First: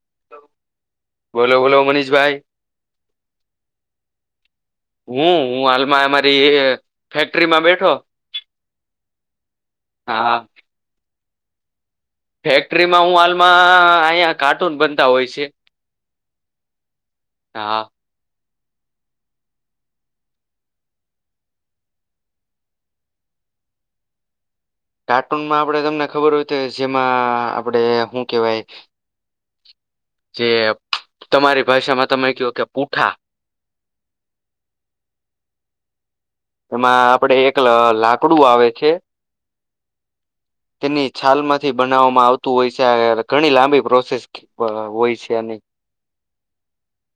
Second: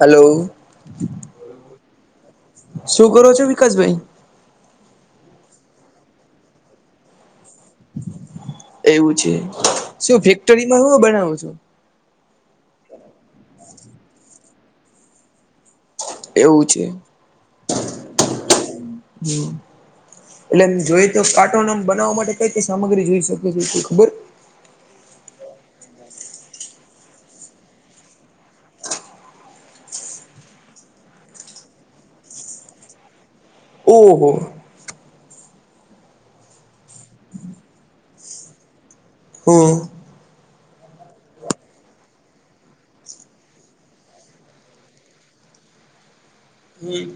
Hello બોલો બોલો મનીષભાઈ શું કરો છો વિકાસભાઈ હું હું હાલમાં અમારી ફેક્ટરીમાં બેઠ એવું છે શું હા ફેક્ટરીમાં હો બનાવો છો. ફેક્ટરીમાં હું હાલમાં અહીંયા કાર્ટૂન બનતા હોય છે. એવું છે હા હમ્મ. એટલે એમ જોઈએ તો કાર્ટુનો બનાવવા માટે કઈ કઈ સામગ્રી જોઈ શકે છે તે ખબર. કાર્ટૂનમાં આપડે તમને ખબર હોય તો જેમાં આપડે હું કેવાય જે તમારી ભાષામાં તમે કેવો કે પૂઠા. ઓહો. એમાં આપડે એક આ લાકડું આવે છે. હમ્મ. તેની છાલ માંથી બનાવવામાં આવતું હોય છે આ યાર ઘણી લાંબી પ્રોસેસ પણ હોય જ કે ની. હમ્મ.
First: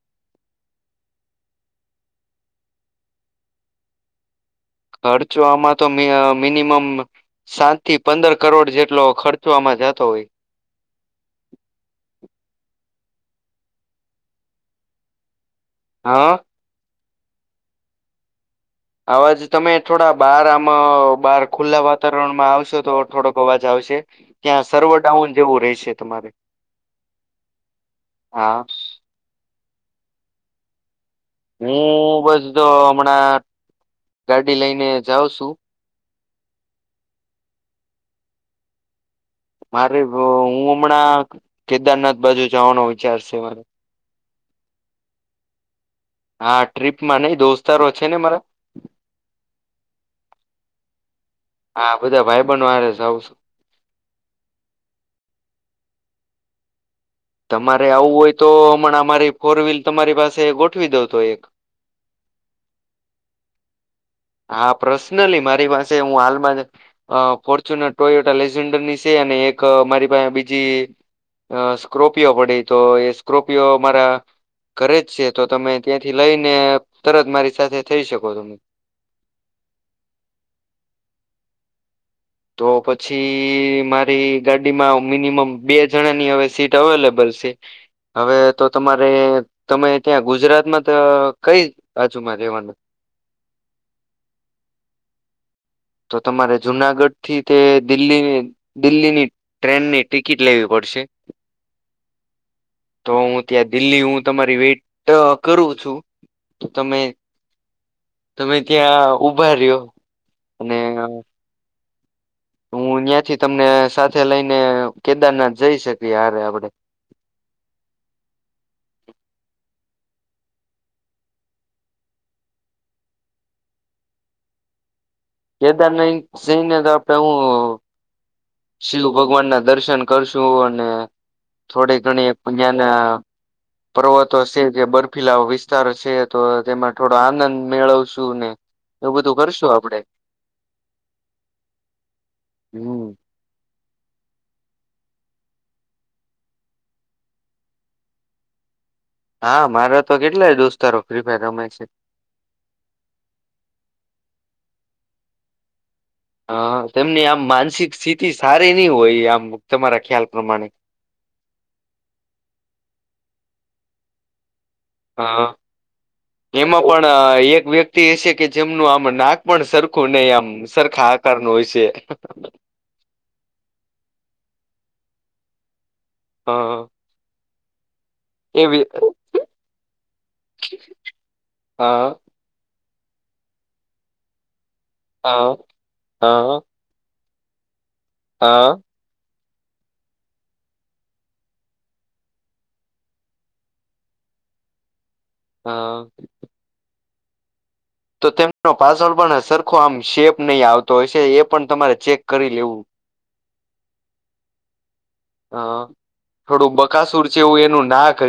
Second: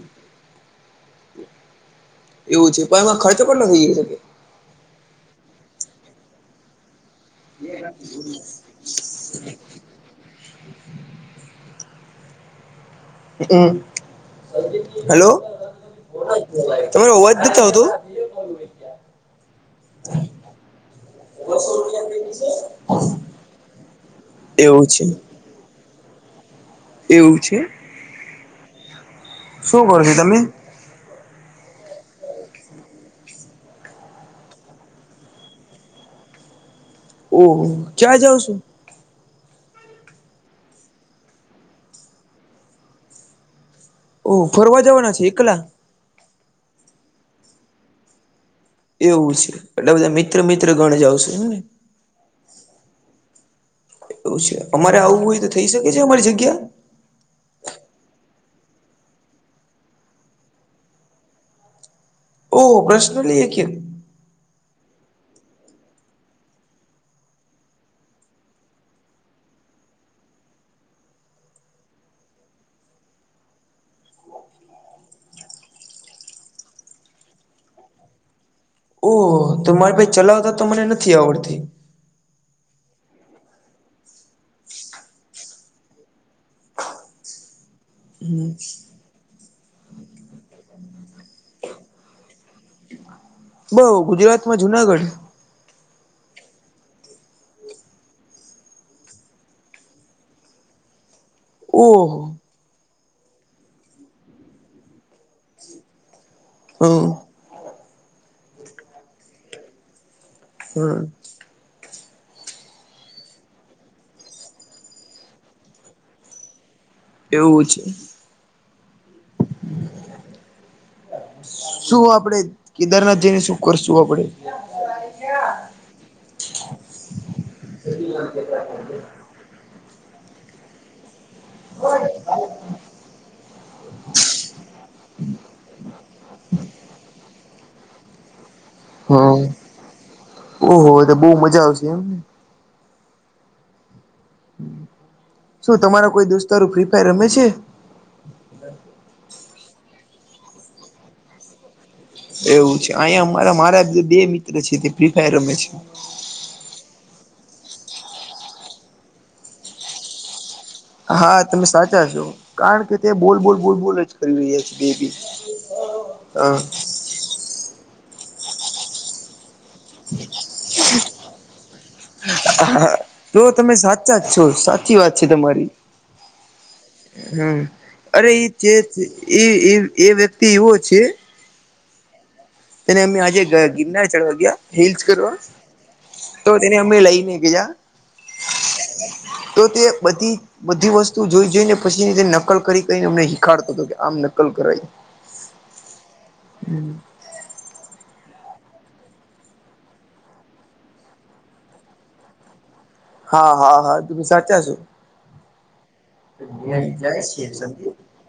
એવું છે પણ એમાં ખર્ચ પણ નથી જઈ શકે. ખર્ચો આમાં તો આ મિનિમમ સાત થી પંદર કરોડ જેટલો ખર્ચ આમાં જતો હોય. હમ્મ હેલો. હા. તમારું અવાજ તો નથી આવતું. બીજો કોનો રહી ગયા. અવાજ તમે થોડા બહાર આમાં બહાર ખુલ્લા વાતાવરણમાં આવશો તો થોડોક અવાજ આવશે. ત્યાં એવું સર્વર છે ડઉન જેવું રહેેશે તમારે. એવું છે. હા. શું કરો છો તમે. હું બસ તો હમણાં ગાડી લઈને જાઉં છું. ઓહ ક્યાં જાઓ છો. મારે તો હું હમણાં કેદારનાથ બાજુ જવાનો વિચાર છે મારે. ઓ ફરવા જવાના છે એકલા. હા ટ્રીપ માં નઈ દોસ્તારો છે ને મારા. એવું છે એટલે બધા મિત્ર મિત્ર ગણ જવાશે હેને. હા બધા [unintelligible] આરે છે જાવું છે. એવું છે અમારે આવવું હોય તો થઈ શકે છે અમારી જગ્યા. તમારે આવું હોય તો હમણાં અમારી ફોર વ્હીલ તમારી પાસે ગોઠવી દઉં તો એક. ઓહ પ્રશ્ન લી [unintelligible] હા પર્સનલી મારી પાસે હું હાલમાં જ અ ફોર્ચ્યુનર ટોયટ લેઝન્ડરની છે અને એક મારી પાસે બીજી અ સ્કો્રર્પિયો પડી તો એ સ્કો્રર્પિયો અમારા ઘરે જ છે તો તમે ત્યાંથી લઈને તરત મારી સાથે થઈ શકો તમે. ઓહ તો મારે ભાઈ ચલાવતા તો મને નથી આવડતી. તો પછી મારી ગાડીમાં મિનિમમ બે જણાની હવે સીટ અવેલેબલ છે. હવે તો તમારે તમે ત્યાં ગુજરાતમાં કઈ બાજુમાં રહેવાનું. બઉ ગુજરાતમાં જુનાગઢ. તો તમારે જુનાગઢ થી તે દિલ્હી દિલ્હીની ટ્રેનની ટિકિટ લેવી પડશે. ઓહો. તો હું ત્યાં દિલ્હી હું તમારી વેટ કરું છું. તો હ તમે તમે ત્યાં ઉભા રહ્યો. અને હા. હું અહીંયા થી તમને સાથે લઈને કેદારનાથ જઈ શકીએ હરે આપડે. એવું છે. શું આપડે કેદારનાથ જઈને શું કરશું આપણે. કેદાર નહી સિંહ ને તો આપડે હું [inaudible] શિવ ભગવાન ના દર્શન કરશું અને થોડી ઘણી અહીના પર્વતો છે કે બર્ફીલા વિસ્તારો છે તો તેમાં થોડો આનંદ મેળવશું ને એવું બધું હા કરશું આપડે ઓહો તો બહું મજા આવશે એમને હમ. શું તમારા કોઈ દોસ્તારું ફ્રી ફાયર રમે છે. હા મારા તો કેટલાય દોસ્તારો ફ્રી ફાયર રમે છે. એવું છે અહીયા અરા મારા બે મિત્ર છે તે ફ્રી ફાયર રમે છે. હ તેમની આમ માનસિક સ્થિતિ સારી નહી હોય આમ તમારા ખ્યાલ પ્રમાણે. હા તમે સાચા છો કારણ કે તે બોલ બોલ બોલ બોલ જ હા એમાં [inaudible] પણ એક વ્યક્તિ એ છે કે જેમનું આમ નાક પણ સર કોને આમ સરખા આકારનો હશે છે. હા. જો તમે સાચા જ છો સાચી વાત છે તમારી હ હમ. અરે એ એવી હ એ એ વ્યક્તિ એવો છે. હા. તેને અમે આજે ગિરનાર ચઢવા ગયા હસ હ કરવા હ તો તેને અમે લઈને ગયા હા. તો તે બધી બધી વસ્તુ જોઈ જઈને પછીની નકલ કરીને એમને હિખાડતો હતો કે આમ નકલ કરાય. હા. હમ. તો તેમનો પાસવડ પણ સરખો આમ શેપ નહીં આવતો હોય છે એ પણ તમારે ચેક કરી લેવું. હા હા હા ત સાચ છો. હા.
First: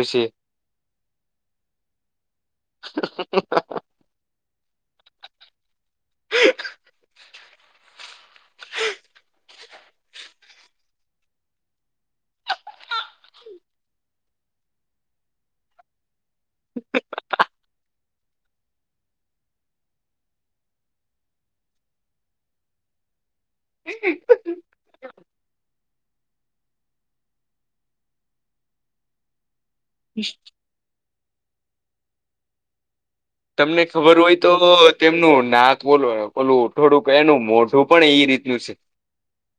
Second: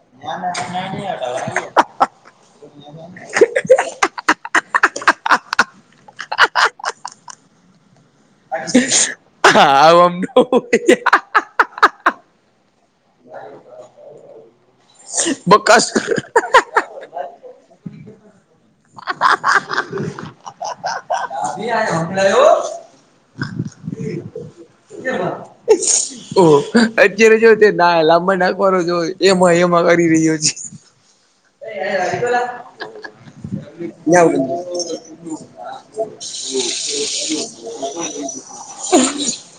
હશે [inaudible] [inaudible] [inaudible] [unintelligible] [inaudible] [unintelligible] [inaudible] ઓ અત્યારે જો તે ના લાંબા ના કરો જો એમાં એમાં કર [inaudible] તમને ખબર હોય તો તેમનું નાક બોલ બોલું થોડુંક એનું મોઢું પણ એ રીતે મ્યુસ.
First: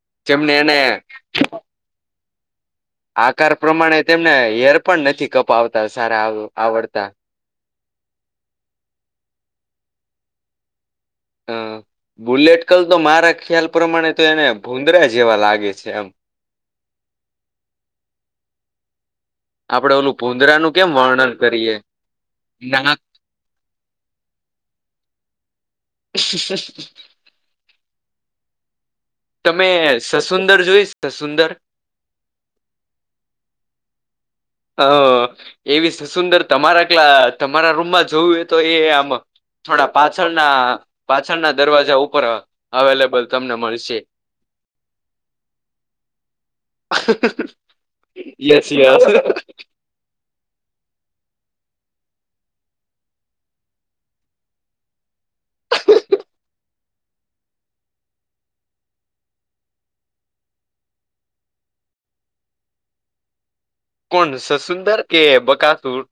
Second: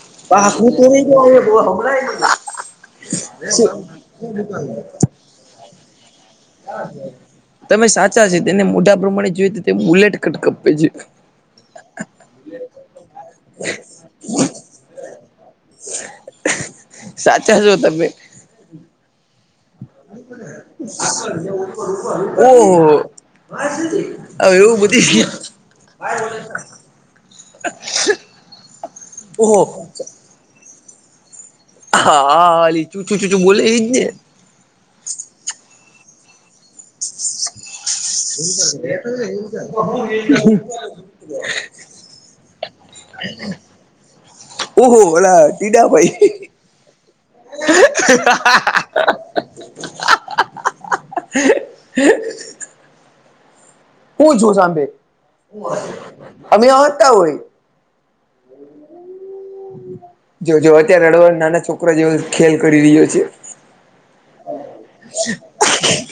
[inaudible] આકાર પ્રમાણે તેમને હેર પણ નથી કપાવતા સારા આવું તમે સાચા છે તેને મોઢા પ્રમાણે જોઈ તો તે બુલેટ કટ કાપે છે. હ બુલેટ કલ તો મારા ખ્યાલ પ્રમાણે તો એને ભુંદરા જેવા લાગે છે એમ. સાચા છો તમે. આપડે ઓલું ભૂંદરાનું કેમ વર્ણન કરીએ નાક ઓહ. હ એવું બધી [inaudible] [inaudible] ઓહો તમે સસુંદર જોઈશ સસુંદર હા હા હાલી ચૂચું ચૂચું બોલે એઈજ ને હ એવી સસુંદર તમારા કલા તમારા રૂમમાં જ જોય એ તો એ આમ થોડા પાછળના પાછળના દરવાજા ઉપર અવેલેબલ તમને મળશે. ઓહો મલા ટીડા ભાઈ યસ હા.. યસ હા.. હા હ.. હહ હું છુ સાંભે, અમે હતા હોય. [inaudible] જો જો અત્યારે રળવા નાના છોકરા જેવો ખેલ કરી રહ્યો છે. કોણ સસુંદર કે બકાસુર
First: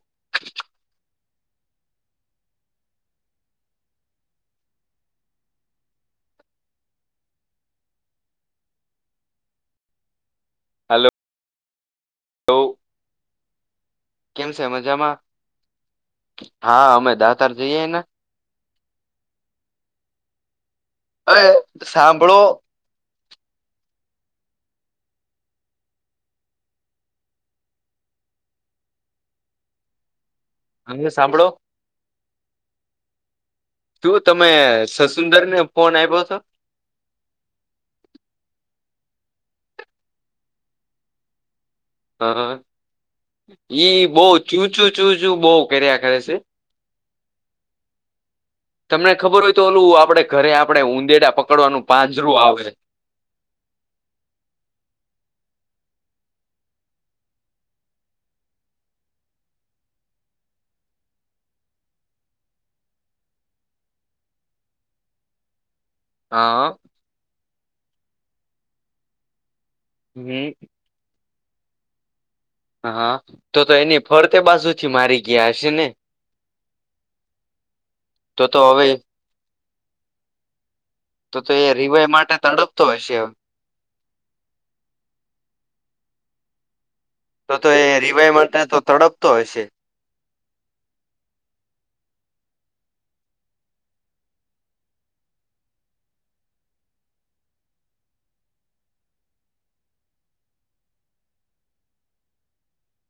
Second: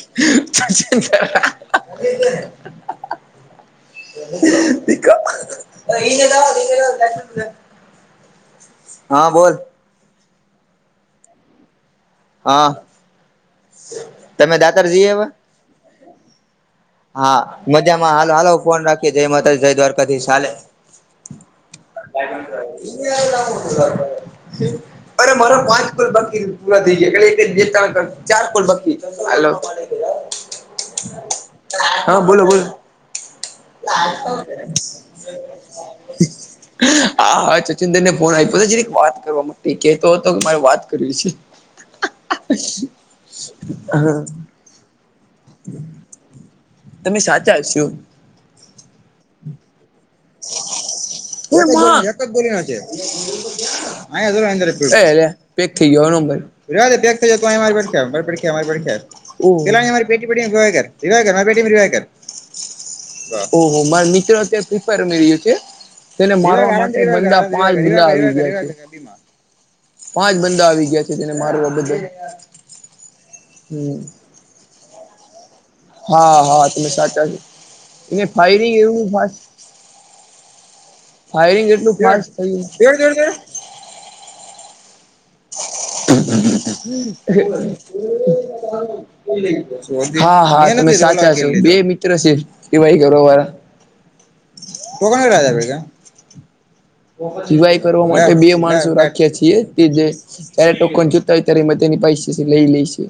છ સુંદર [unintelligible] એને અ [unintelligible] હા બોલ. હલો હા. કેમ તમે છે દાતાર જઈએ મજામાં? હવે હા અમે હા દાતાર જઈએને મજામાં હાલો હાલો ફોન રાખી જય માતાજી જય દ્વારકાધીશ ચાલે અરે સાંભળો [unintelligible] અરે મારો પાંચ પોલ બાકી પુરા થઈ જાય એટ ચાર કોલ બાકી અમને સાંભળો હા બોલો બોલો શું તમે [inaudible] સસુંદર ને ફોન આપ્યો [unintelligible] [inaudible] હા હા છછુંદર ને ફોન આપ્યો જરીક વાત કરવા માટે કેતો હતો ક મારે વાત કરવી છે. હા હ ઈ હા બહુ ચૂ ચું ચૂ ચું બહુ કર્યા કરે છે. તમે સાચા શો તમને ખબર હોય તો ઓલું આપણે ઘરે આપડણે ઊંદેડા એ પકડવાનું પાંજરું આવે [unintelligible] હ પેક થઈ ગયો [unintelligible] નબર રહેવા દે પેક થઈ જાય તો તું અહિં મારે પડખે મારે પડખી આયા [unintelligible] લારીટી વિવાર વિવાર માટી ર વિવાકર ઓહો માર મિત્ર [inaudible] ઉમે છે તેને હા મારવા માટે બંદા પાંચ [inaudible] લા આવી ગયા છે પાંચ હમ બંદા આવી ગયા છે તેને મારવા બદલ હા તો તો હમ. એની ફરતે બાજુ થી મારી ગયા હશે ને હા હા તમે સાચા છો એને તો તો ફાયરિંગ હવે એવું ફાસ્ટ તો તો ફાયરિંગ એ એટલું રિવાય ફાસ માટે થયું. તડપતો હશે હ તો તો એ રિવાય માટે તો તડપતો હશે [unintelligible] [inaudible] હા હા તમે સાચા છો બે મિત્ર છે કેવાય ગરોવાર તો કોને કરજ ભ ક [unintelligible] સિવાય કરવા માટે બે માણસો રાખ્યા છીએ કે જે ત્યારે ટોકોન જોતા હોય ત્યારે તેની પૈસે લઈ લઈ છે.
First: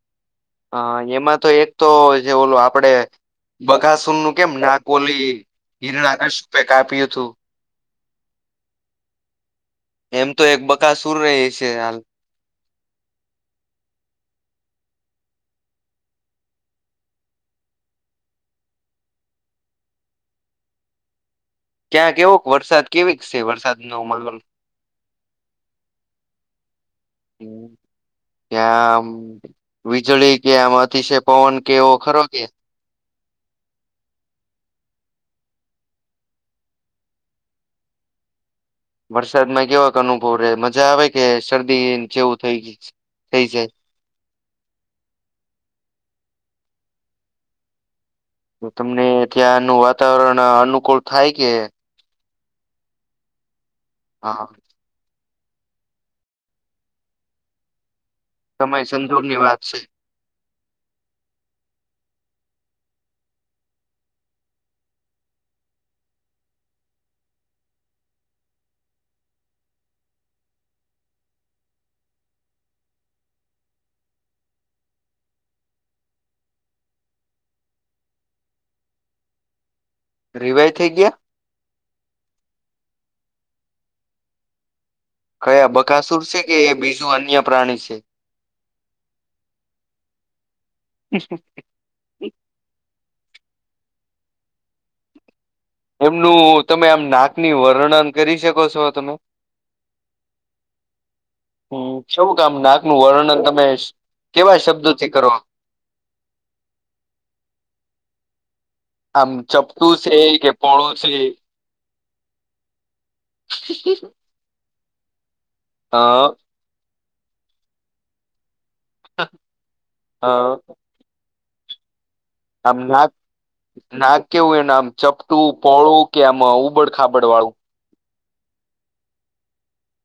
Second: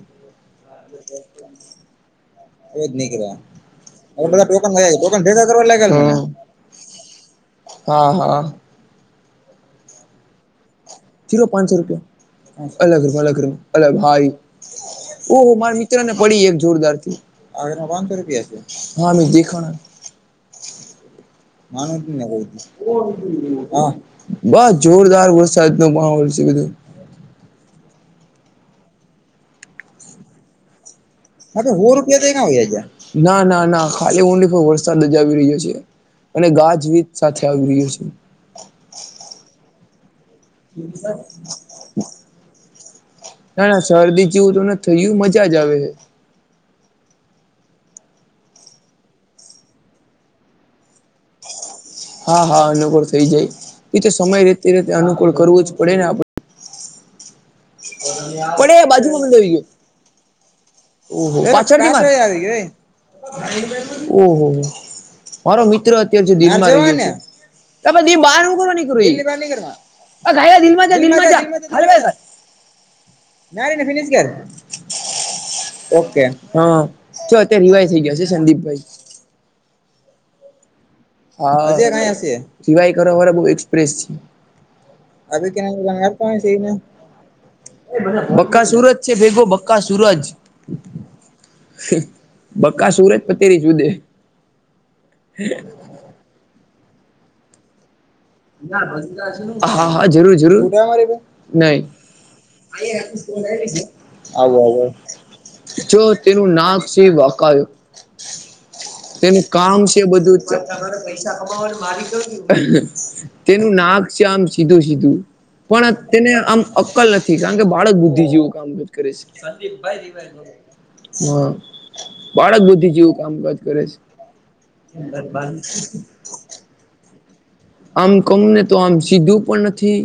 હા એમાં તો એક તો જે ઓલો જ આપડે નીકળ્યા બગાસુર હવે નું બધા કેમ ટોકન ગયા ટોકન નાકોલી ભેગા કરવા લાગ્યા છે ને હિરણા કશપે કાપ્યું હતું. હા હા. એમ તો એક બકાસુર જીરો હી છે પાંચસો હાલ રૂપિયા અલગ ર અલગ ર અલગ હા ઈ ઓ મારા મિત્ર ને પડી એક જોરદાર થી [inaudible] હામે દેખણ [inaudible] માણ ક્યાં ને હ કેવોક બસ વરસાદ કેવીક છે વરસાદ નો માહોલ [unintelligible] જોરદાર વસ્સાદ નુ મહોલ છે. હમ ત્યાં વિજડી કે આમાંથી છે પવન હા કે તો હો એવો રૂપિયા ખરો તો કે. ક્યાં વયા ગયા ના ના ના ખાલી ઊંડી પર વરસાદ જ આવી રહ્યો છે. અને ગાજવીજ સાથે આવી રહ્યો છે. વરસાદ માં કેવા અનુભવ રે મજા આવે કે શરદી જેવું થઈ થઈ ના જાય. ના શરદી જેવું તોને થયું મજા જ આવે છે. તો તમને ત્યાંનું વાતાવરણ અનુકૂળ થાય કે હા હા અનુકૂળ થઈ જાય બી તો સમય હા રેતે રતે અનુકૂળ કરવું જ પડે ને આપણે પણ એ સમય બાજુમાં સંજોગની વાત આવી છે ગયયો પાછળ આવી ગયો. ઓહોહ મારો મિત્ર અત્યારે દીભ ને [unintelligible] ના રને ફિનશગર ઓકે હ ચ અ રિવાય થઈ ગયો છે સંદીપભાઈ રિવા થઈ ગયા. હા સિવાય કર વાળ બ એક્સપ્રેસ છે. આપ કે કયા બકાસુર આપ છે કે એ છેને બીજું અન્ય પ્રાણી છે બકા સુરત [unintelligible] ભેગો બક્કા સૂરજ. [unintelligible] બકા સુરજ પતેરી જુદે એમનું તમે આમ નાકની વર્ણન કરી શકો છો તમે હા હા જરૂર જરૂર નહી. હમ કેવું કે આમ નાકનું વર્ણન તમે કેવા આવો આવો શબ્દોથી કરો જો તેનું નામ છે [unintelligible] આમ તેનું કામ ચપટું છે બધું કે પોળું છે પૈસા કમાવાનું મારી તેનું નાક છે આમ સીધું સીધું પણ અ તેને આમ અક્કલ નથી કારણ કે બાળક બુદ્ધિ જેવું કામ કરે છે. અ હ બાળક આમ બધી નાક જેવું કામકાજ કરે છે નાક કેવું એનું આમ ચપટું પોહોળું કે આમ ઉબડ ખાબડ વાળું? આમ કમ ને તો આમ સીધું પણ નથી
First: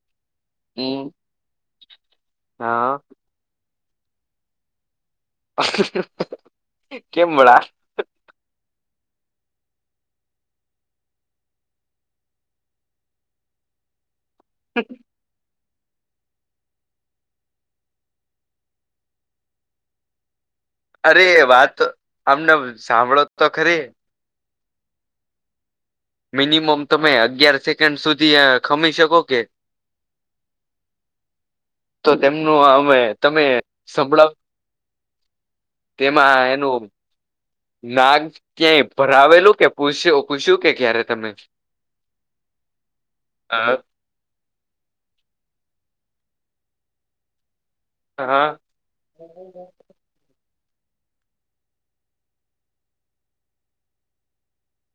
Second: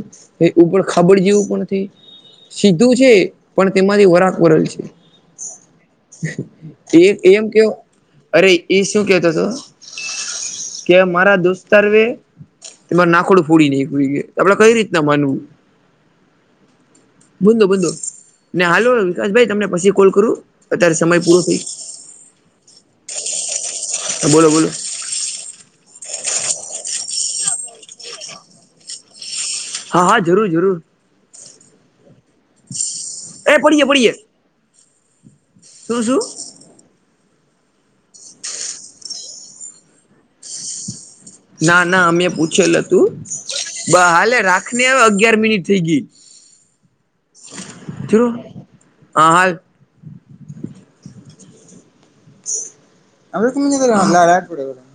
એ ઉપર હમ ખાબડ જેવું પણ નથી. સીધું હા છે પણ તેમાંથી વરાક વરલ છે. એ કેમ એમ કે વળા [unintelligible] અરે એ શું કેતો હતો કે મારા દોસ્તારવે એમાં નાખોડું ફોડી ન એક આપડે કઈ રીતના માનવું. બુંંદો બુંંદો ને હાલો વિકાસભાઈ તમને પછી કોલ કરું? અત્યારે સમય અરે પૂરો થઈ વાત અમને સાંભળો તો ખરી. બોલો બોલો મિનિમમ તમે અગિયાર સેકન્ડ સુધી ખમી શકો કે? હા હા જરૂર જરૂર. તો તેમનું અમે તમે એ પડીએ પડીએ સંભળાવ શું શું તેમાં એનું નાગ ક્યાંય ભરાવેલું કે પૂછ્યું પૂછ્યું કે ક્યારે તમે ના ના અમે પૂછેલ હતું હાલે રાખને હ અગિયાર મિનિટ થઈ ગઈ. તું હા હા હાલ [unintelligible]